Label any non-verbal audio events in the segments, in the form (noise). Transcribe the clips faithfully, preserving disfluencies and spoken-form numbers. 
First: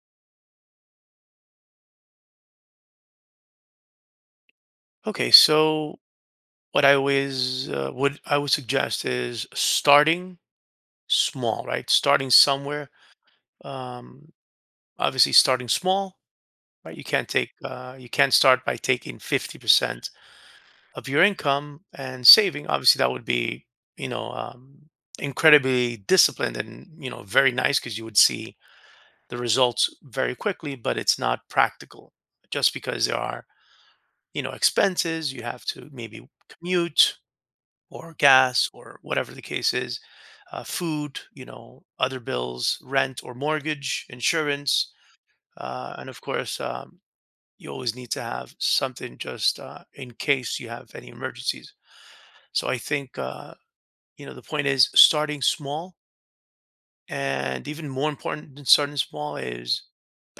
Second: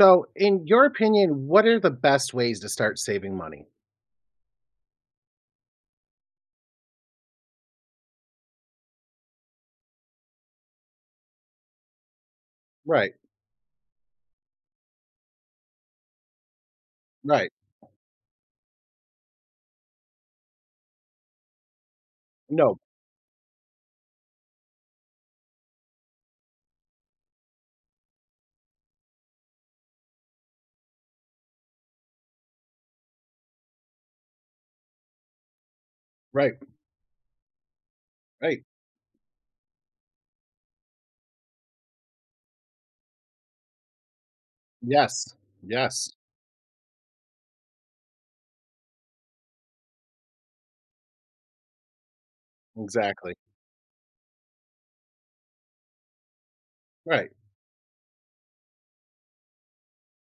So, in your opinion, what are the best ways to start saving money? Okay, so what I always uh, would I would suggest is starting small, right? Starting somewhere. Right, Um, obviously, starting small, right? You can't take right. uh, you can't start by taking fifty percent of your income and saving. No, Obviously, that would be you know um, incredibly disciplined and you know very nice because you would see the results very quickly. But it's not practical just because there are you know expenses. You have to maybe right, commute or right. gas or whatever the case is, uh, food, you know, other bills, rent or mortgage, insurance, Yes, uh, and yes, of course, um, you always need to have something just uh, in case you have any emergencies. So I think exactly. uh, you know the point is starting small, Right, and even more important than starting small is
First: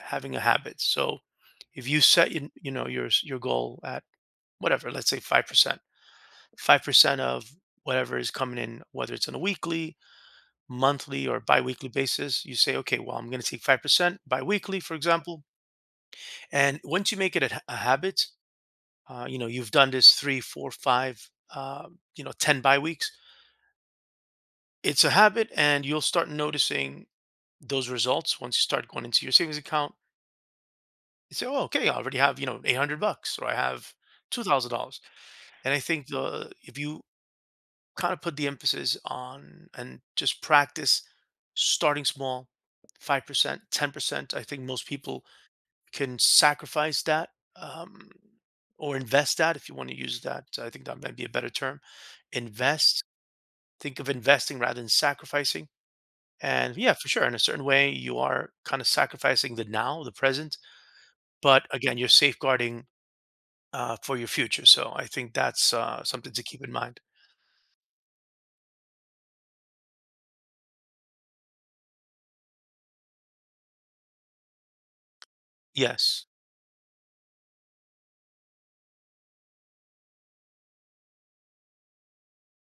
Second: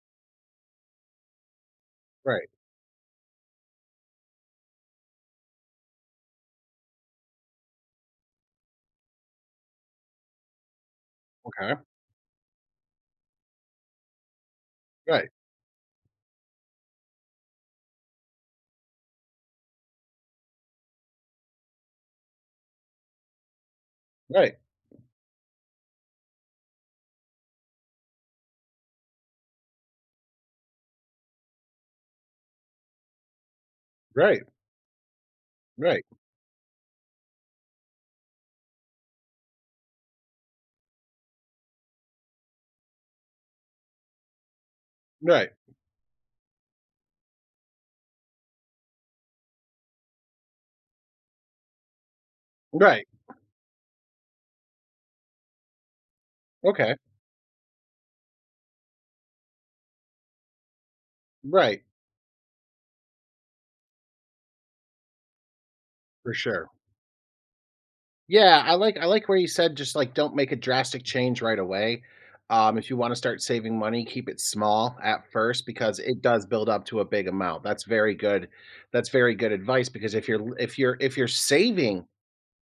having a habit. So if you set right. you, you know your s- your goal at whatever, let's say five percent, five percent of whatever is coming in, whether it's on a weekly, monthly or Okay. biweekly basis, you say, okay, well, I'm going to take five percent biweekly, for Right, example. And once you make it a, h- a habit, uh, you know, you've done this three, four, five, uh, you know, ten bi-weeks. right, It's a habit and you'll start noticing those results once you start going into your savings account. You say, oh, okay, I already have, you know, eight hundred bucks or I have right, two thousand dollars. And I right, think the, if you kind of put the emphasis on and just practice starting small, five percent ten percent. I think most people right, can sacrifice that, um, or invest that. If you want to use that, I think that might be a better term. Invest. right. Think of investing rather than sacrificing. And Okay, yeah, for sure, in a certain way you are kind of sacrificing the now, the present, but right, again, you're safeguarding, uh, for your future. So i think that's uh, something for to keep sure. in mind. Yeah, I like I like where you said just like don't make a drastic change right away. Um, if you want to start saving money, keep it small at first because it Yes. does build up to a big amount. That's very good. That's very good advice because if you're if you're if you're saving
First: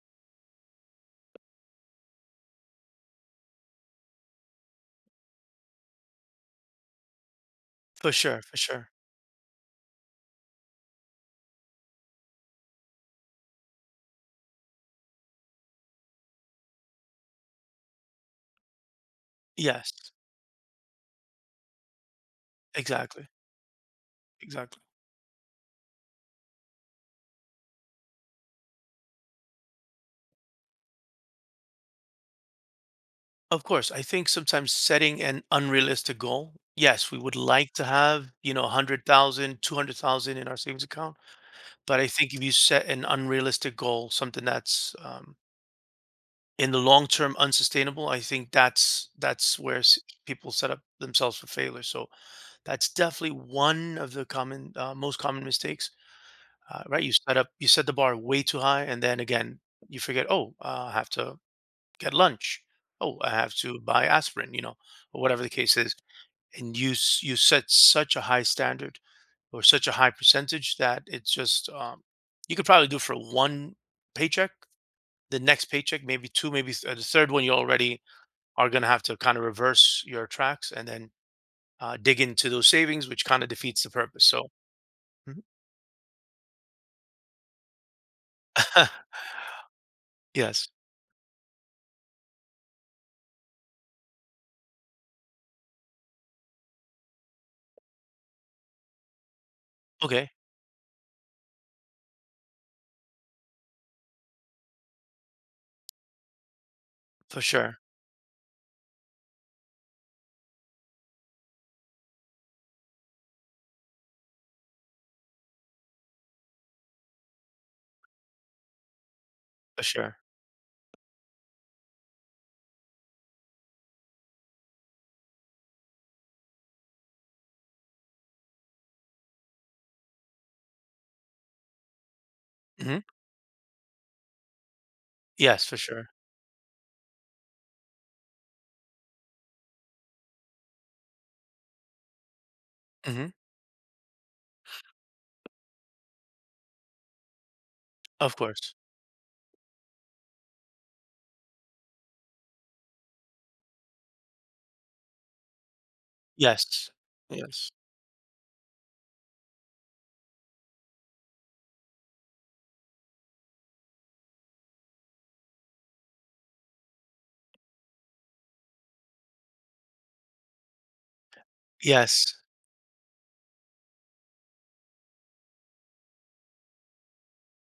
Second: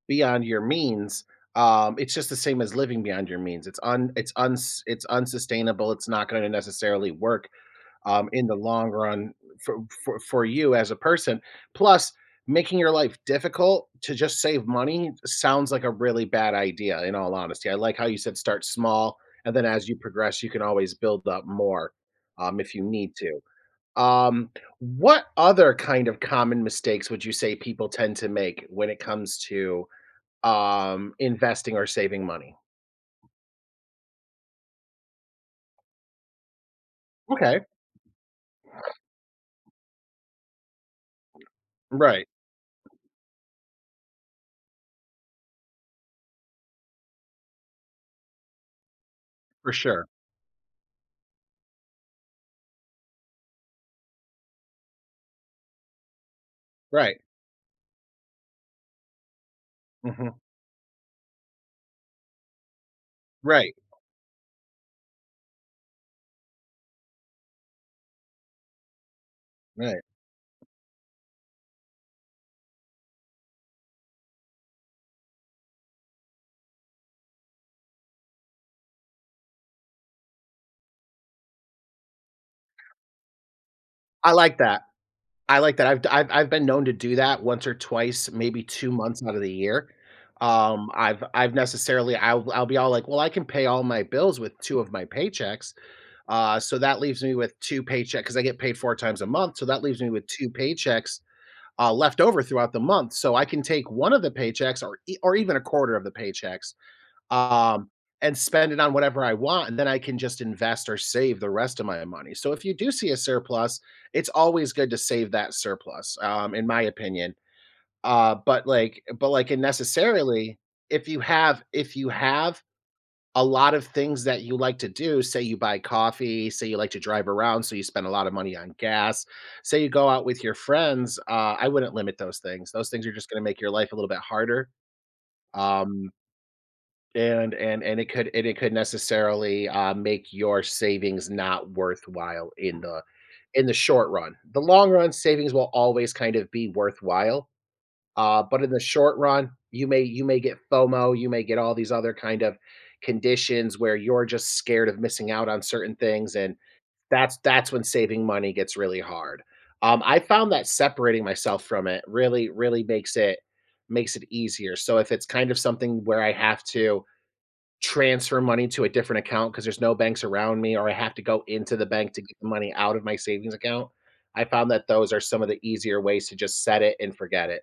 beyond your means, um, it's just the same as living beyond your means. It's un it's uns it's unsustainable. It's not going to necessarily work For um, sure, in the for sure. long run for, for for you as a person. Plus, making your life difficult to just save money sounds like a really bad idea. In all honesty, I like how you said start small, and then as Yes. you progress, you can always build up more um, if you need Exactly. to. Um, Exactly. what other kind of common mistakes would you say people tend to make when it comes to um, investing or saving money? Of course, I think sometimes setting an unrealistic goal. Yes, we would Okay. like to have, you know, one hundred thousand, two hundred thousand in our savings account. But I Right. think if you set an unrealistic goal, something that's, um, in the long term unsustainable, I think that's that's For where s- sure. people set up themselves for failure. So that's definitely one of the common, uh, most common mistakes, uh, right? You Right. set up, you set the bar way too high, and then again, you forget, Mhm. oh, uh, I have to get lunch. Oh, I have Right. to buy aspirin, you know, or whatever the case is. And you s- you set such a high standard or such a Right. high percentage that it's just, um, you could probably do it for one paycheck. The next paycheck, maybe two, maybe th- uh, the third one, you already are going to have to kind of reverse your tracks and then, uh, dig into those savings, which kind of defeats the purpose. I So, like that. mhm. I like that. I've I I've I've been known to do that once or twice, maybe two (laughs) months out of the year. Yes, Um, I've I've necessarily I'll I'll be all like, "Well, I can pay all my bills with two of my paychecks." Uh, so that leaves me with two paychecks because I get paid four times a month, so that leaves me with okay, two paychecks, uh, left over throughout the month. So I can take one of the paychecks or e or even a quarter of the paychecks for sure, um, and spend it on whatever I want, and then I can just invest or save the rest of my money. So if you do see a surplus, it's always good to save that surplus, um, in my opinion. Uh, but like, but like, and for sure. necessarily, if you have, if you have a lot of things that you like to do, say you buy coffee, say you like to drive around, so you spend a lot of money on gas, say you go out with your friends, uh, I wouldn't limit those things. Those Hmm. things are just going to make your life a little bit harder. Yes, for Um, sure. and and and it could and it could necessarily, uh, make your savings not worthwhile in the Hmm. in the short run. The long run savings will always kind of be worthwhile, Of uh, but in course. the short run, you may you may get FOMO, you may get all these other kind of conditions where you're just scared of missing out on certain things, and Yes. that's Yes. that's when saving money gets really hard. Um, I found that separating myself from it really, really makes it makes it easier. So if it's kind of something where I have to transfer money to a different account because there's no banks around me or I have to go into the bank to Yes. get the money out of my savings account. I found that those are some of the easier ways to just set it and forget it.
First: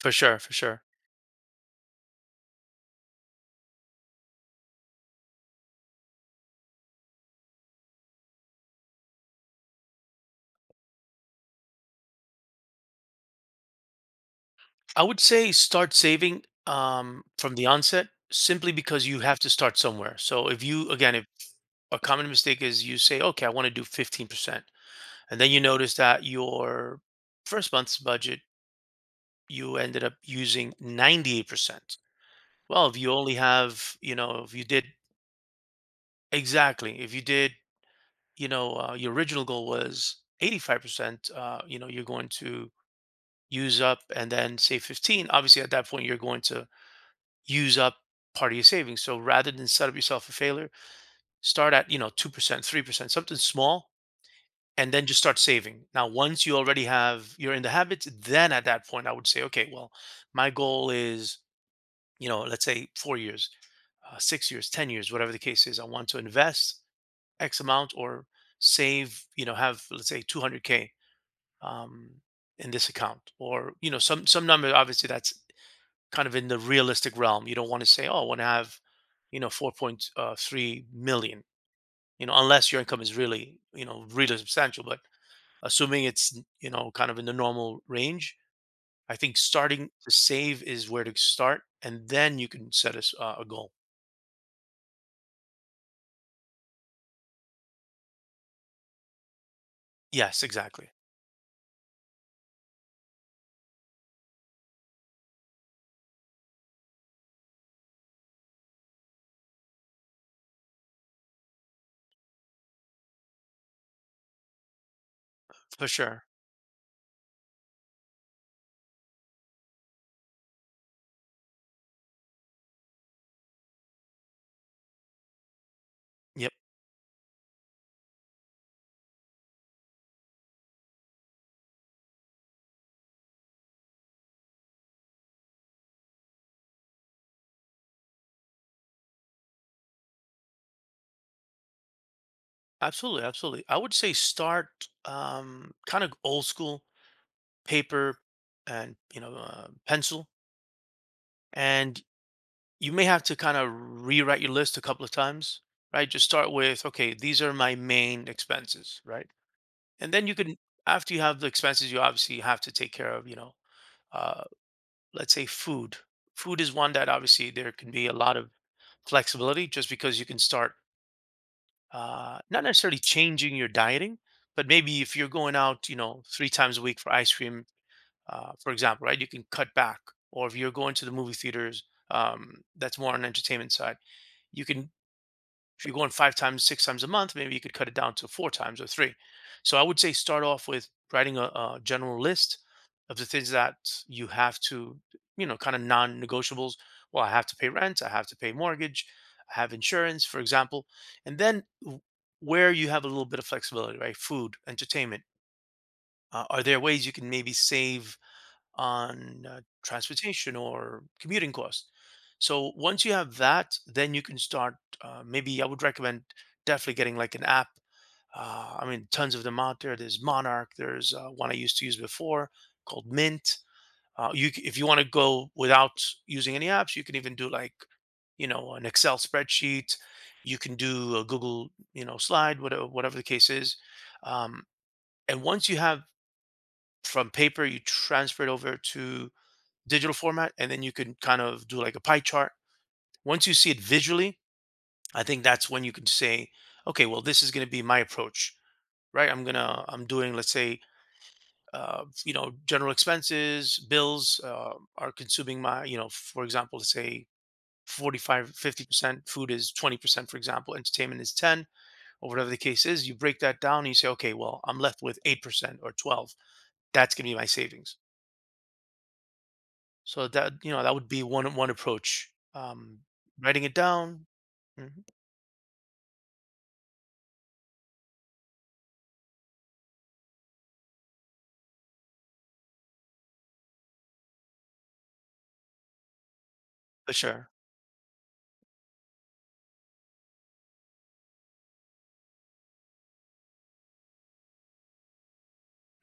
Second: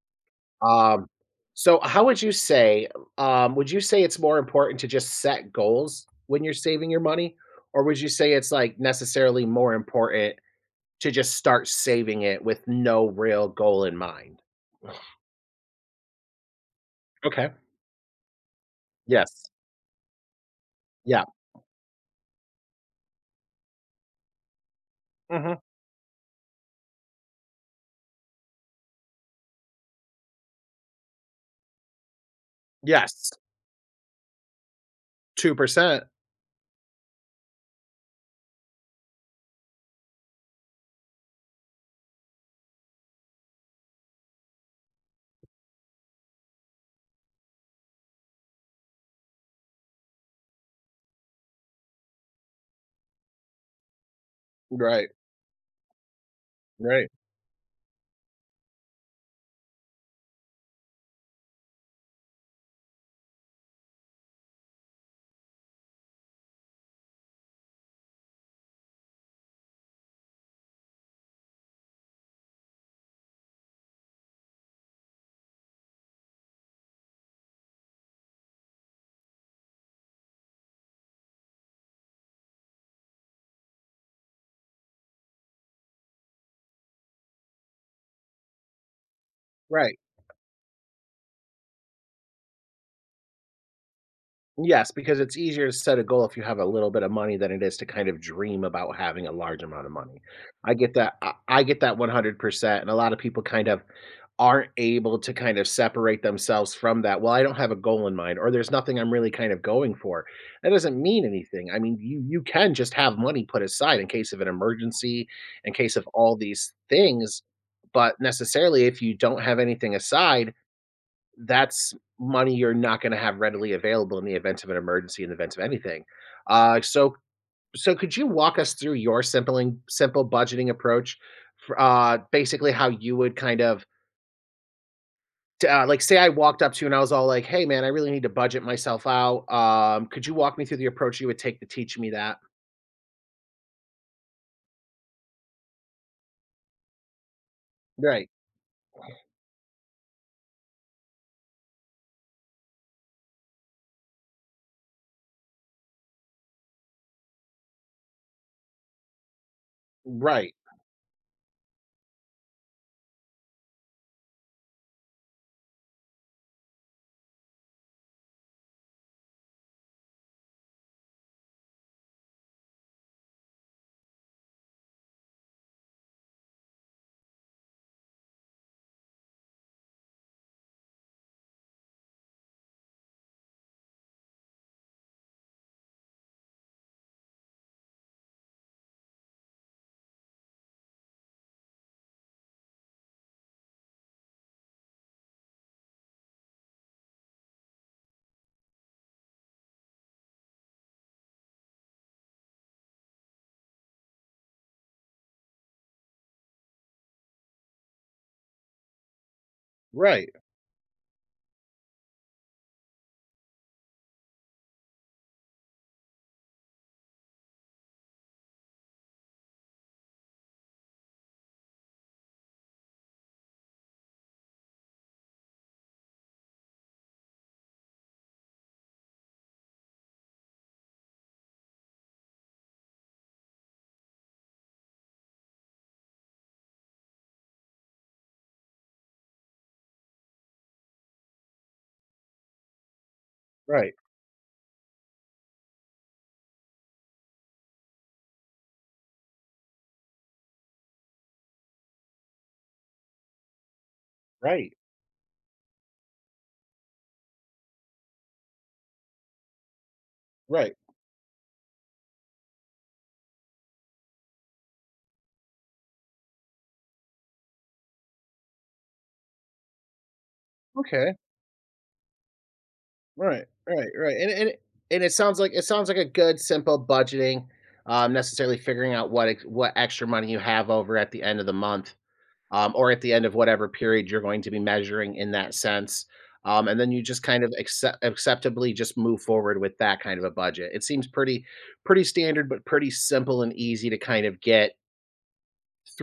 For sure, for sure. Um, so how would you say, um, would you say it's more important to just set goals when you're saving your money? Or would you say it's like necessarily more important to just start saving it with no real goal in mind? I would say start saving, um, Okay. from the onset simply because you have Yes. to start somewhere. So if you, again, Yeah. if a common mistake is you say, okay, I want to do fifteen percent, and then you Hmm. notice that your first month's budget, you ended up using ninety-eight percent. Well, if you Yes. only have, you know, if you did, two percent. exactly, if you did, you know, uh, your original goal was eighty-five percent, uh, you know, you're going to use up and then say fifteen, obviously at that point, you're going to use up part of your savings. So rather than set up yourself a failure, start at, you know, two percent, three percent, something small, and then Right. just start saving. Now, once you already Right. have, you're in the habits, then at that point, I would say, okay, well, my goal is, you know, let's say four years, uh, six years, ten years, whatever the case is. I want to invest X amount or save, you know, have, let's say two hundred k, um, in this account or, you know, some, some number, obviously that's kind of in the realistic realm. You don't want to say, "Oh, I want to have, you know, four point three million," you know, unless your income is really, you know, really substantial. But assuming it's, you know, kind of in the normal range, I think starting Right. to save is where to start, and then you can set us, uh, a goal. Yes, because it's easier to set a goal if you have a little bit of money than it is to kind of dream about having a large amount of money. Yes, I exactly, get that. I, I get that one hundred percent. And a lot of people kind of aren't able to kind of separate themselves from that. Well, I don't have a goal in mind or there's nothing I'm really kind of going for. That doesn't mean anything. I mean, you you can just have money put aside in case of an emergency, in for case of sure. all these things, but necessarily if you don't have anything aside, that's money you're not gonna have readily available in the event of an emergency, in the event of anything. Yep, Uh, so so could you walk us through your simple simple budgeting approach for, uh, basically how you would kind of t uh, like, say I walked up to you and I was all like, "Hey, man, I really need to budget myself out." Um, could you walk me through the approach you would take to teach me that? absolutely, absolutely. I would say start, um, kind of old school, paper Right. and you know uh, pencil, and you may have to kind of rewrite your list a couple of times, right? Just start with, okay, these are my main expenses, right? And then you Right. can, after you have the expenses, you obviously have to take care of, you know, uh, let's say food. Food is one that obviously there can be a lot of flexibility just because you can start, uh, not necessarily changing your dieting, but maybe if you're going out, you know, three times a week for ice cream, uh, for example, right? You can cut back. Or if you're going to the movie theaters, um, that's more on entertainment side. You can, if you're going five times, six times a month, maybe you could cut it down to four times or three. So I would say start off with writing a, a general list of the things that you have to, you know, kind of non-negotiables. Well, I have to pay rent, I have to pay mortgage, I have insurance, for example, and then w- where you have a little bit of flexibility, right? Food, entertainment. Uh, are there ways you can maybe save on uh, Right. transportation or commuting costs. So once you have that, then you can start. Uh, maybe I would recommend definitely getting like an app. Uh, I mean, tons of them out there. There's Monarch. There's uh, one I used to use before called Mint. Uh, you, c- if you want to go without using any apps, you can even do like, you know, an Excel spreadsheet. You can do a Google, you know, slide, whatever, whatever the case is. Um, and once you have, from paper, you transfer it over to digital format, and then you can kind of do like a pie chart. Once you see it Right. visually, I think that's when you can say, okay, well, this is going to be my approach, right? I'm gonna, I'm doing, let's say, uh, you know, general expenses, bills Right. uh, are consuming my, you know, for example, let's say forty-five, fifty percent, food is twenty percent, for example, Right. entertainment is ten, or whatever the case is. You break that down and you say, okay, well, I'm left with eight percent or twelve. That's going to be my savings. So that, you know, that would Okay. be one one approach. Um, Right, writing it right, right, down, and and and mhm, it sounds like it sounds like a good simple budgeting, um, necessarily figuring out what ex what extra money you have over at the end of the month, um, or at the end of whatever period you're going to be measuring in that sense, um, and then you for just kind sure, of accept acceptably just move forward with that kind of a budget. It seems pretty pretty standard, but pretty simple and easy to kind of get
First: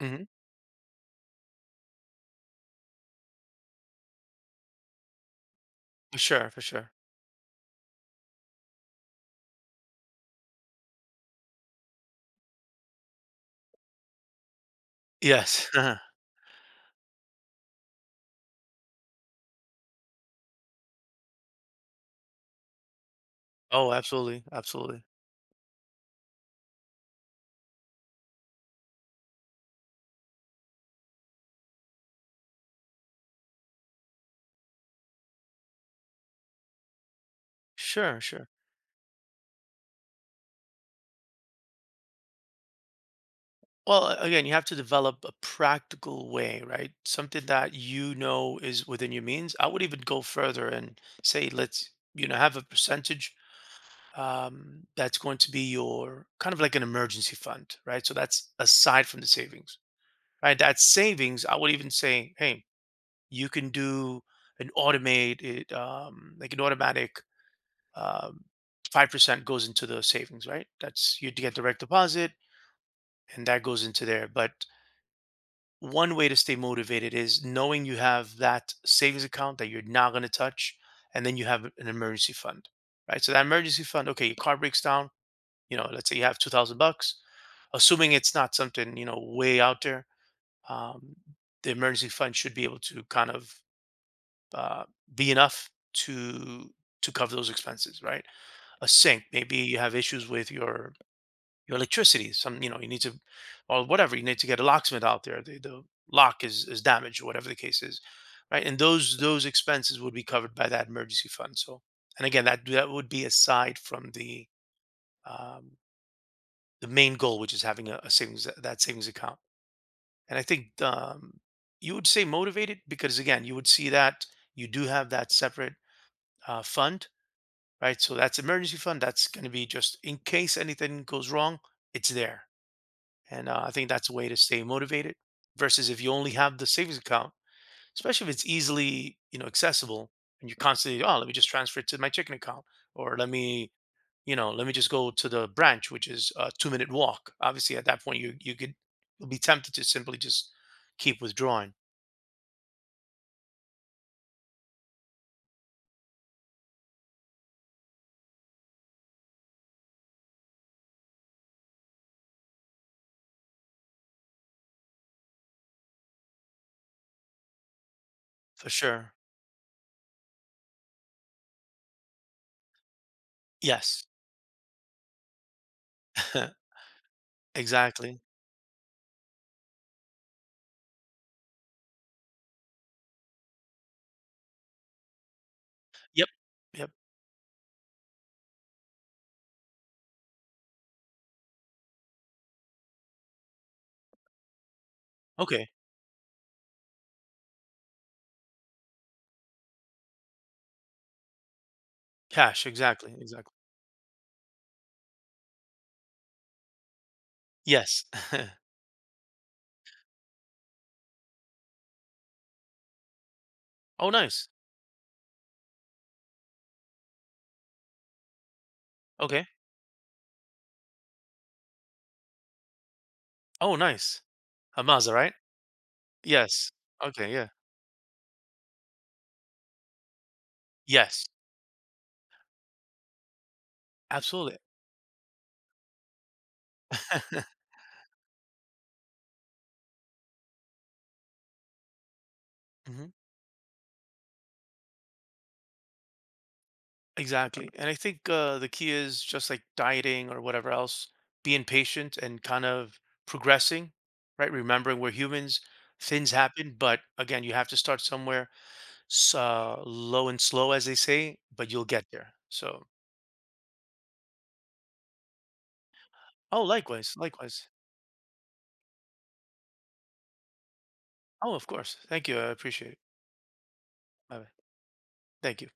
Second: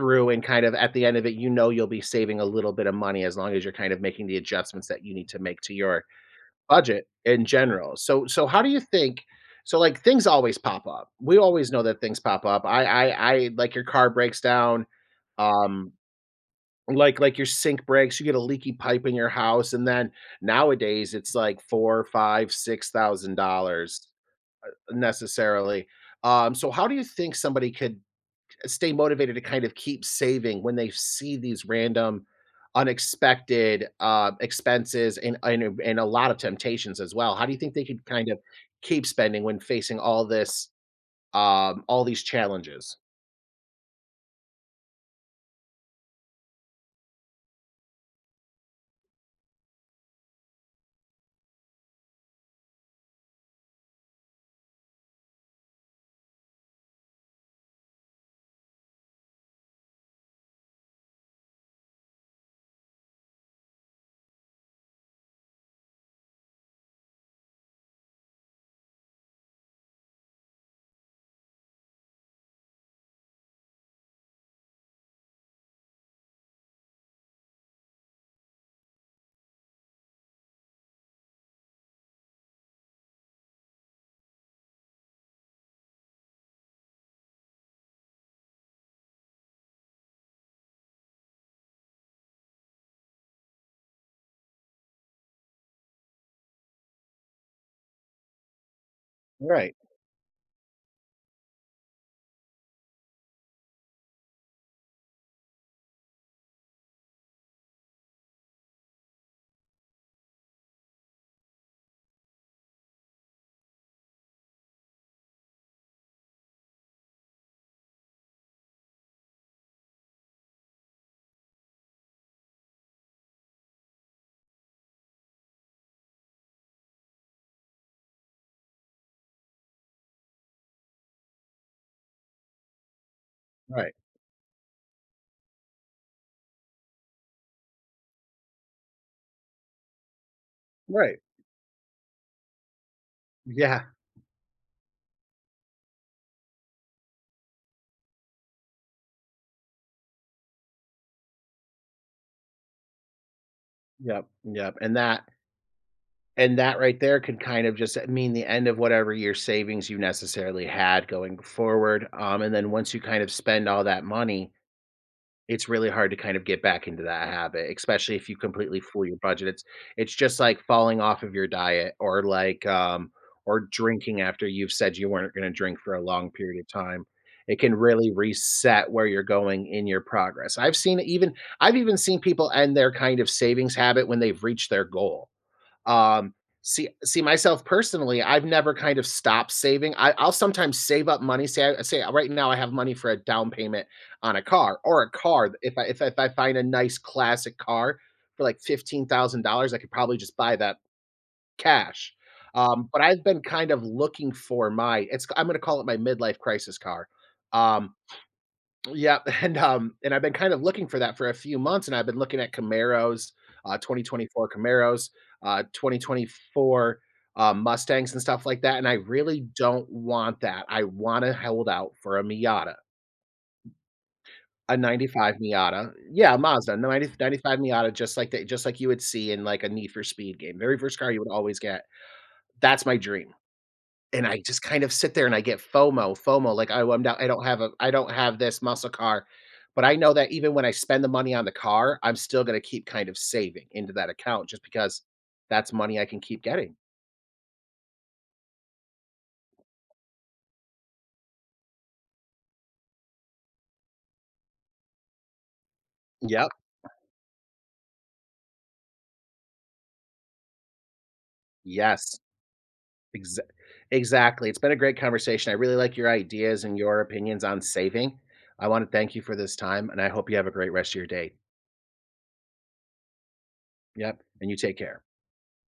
hmm, and kind of at the end of it, you know you'll be saving a little bit of money as long as you're kind of making the adjustments that you need to make to your for sure, for sure. budget in general. So so how do you think so, like, things always pop up. We always know that things pop up. I I I like, your car breaks down, Yes. um, (laughs) like like, your sink breaks, you get a leaky pipe in your house, and then nowadays, it's like four, five, six thousand Oh, dollars absolutely, absolutely. necessarily. Um, so how do you think somebody could stay motivated to kind of keep saving when they see these random unexpected, uh, expenses and and and a lot of temptations as well? How do you think they could Sure, kind of sure. keep spending when facing all this, um, all these challenges? Well, a- again, you have to develop a practical way, right? Something that you know is within your means. I would even go further and say, let's, you know, have a percentage, um, that's going to be your kind of like an emergency fund, right? So that's aside from the savings, right? That savings, I would even say, hey, you can do an automate it, um, like an automatic, um, five percent goes into the savings, right? That's, you get direct deposit and that goes into there. But one way to stay motivated is knowing you have that savings account that you're not going to touch, and then you have an emergency fund, right? So that emergency fund, okay, your car breaks down, you know, let's say you have two thousand bucks, assuming it's not something, you know, way out there. um, the emergency fund should be able to kind of, uh, be enough to to cover those expenses, right? A sink, maybe Right, you have issues with your your electricity. Some, you know, you need to, or whatever, you need to get a locksmith out there. The, the lock is is damaged, or whatever the case is, right? And those those expenses would be covered by that emergency fund. So, and again, that that would be aside from the, um, the main goal, which is having a, a savings, that savings account. And I think, um, you would say motivated because again, you would see that you do have that separate, uh, fund, right? So that's emergency fund. That's going to be just in case anything goes wrong, it's there. And, uh, I think right, that's a way to stay motivated versus if you only have the savings account, especially if it's easily, you know, accessible, and you're constantly, right. oh, let me just transfer it to my checking account or let me, Yeah, you know, let me just go to the branch, which is a two minute walk. Obviously, at that point, you, you could, you'll be tempted to simply just keep withdrawing, yep, yep, and that and that right there could kind of just mean the end of whatever your savings you necessarily had going forward, um, and then once you kind of spend all that money. It's really hard to kind of get back into that habit, especially if you for completely (laughs) fool sure. your budget. It's it's just like falling off of your diet or like um or Yes, drinking after you've said you weren't going to drink for a long period (laughs) of time. It can really exactly. reset where you're going in your progress. I've seen it even I've even seen people end their kind of savings habit when they've reached their goal. Yep. Um, see Yep. see myself personally, I've never kind of stopped saving. I, I'll sometimes save up money. Say I say right now I have money for a down payment on a car or a car. Okay. If I if, I- if I find a nice classic car for like fifteen thousand dollars, I could probably just buy that cash. Cash. Um, but Exactly. I've been Exactly. kind of looking for my it's I'm going to call it my midlife crisis car. Um, Yes. (laughs) yeah, (laughs) and, um, and I've been kind of looking for that for a few months, and I've been looking at Camaros, uh, Oh, twenty twenty-four nice. Camaros, uh, twenty twenty-four, uh, Mustangs and stuff like that, and I really Okay. don't want that. I wanna hold out for a Miata, Oh, nice. a A Mazda, 'ninety-five right? Miata. Yeah, Yes. Mazda, ninety Okay, yeah. 'ninety-five Miata, just like that, just like you would see in, like, a Need for Speed game. Very first car you Yes, would always get. That's my dream. And I absolutely. just kind of sit there and I get FOMO, FOMO, like, "Oh, I'm not I (laughs) don't have a I don't have this muscle car." But I know that even when I spend the money on the car, I'm still gonna keep kind Mhm. of saving into that account just because that's money I can keep getting. Exactly, and I think, uh, the key is just, like, dieting or whatever else, being patient and kind of progressing, right? Remembering we're humans, things Yep. happen, but again, you have to start somewhere, s uh, low and slow, as they say, but you'll get Yes. there, so Exa exactly. It's been a great conversation. I really like your oh, ideas and your likewise, opinions on likewise. saving. I wanna thank you for this time, and I hope you have a great rest of your day. Oh, of course. Thank you, I appreciate it. Yep, and Bye-bye. you take care. Thank you.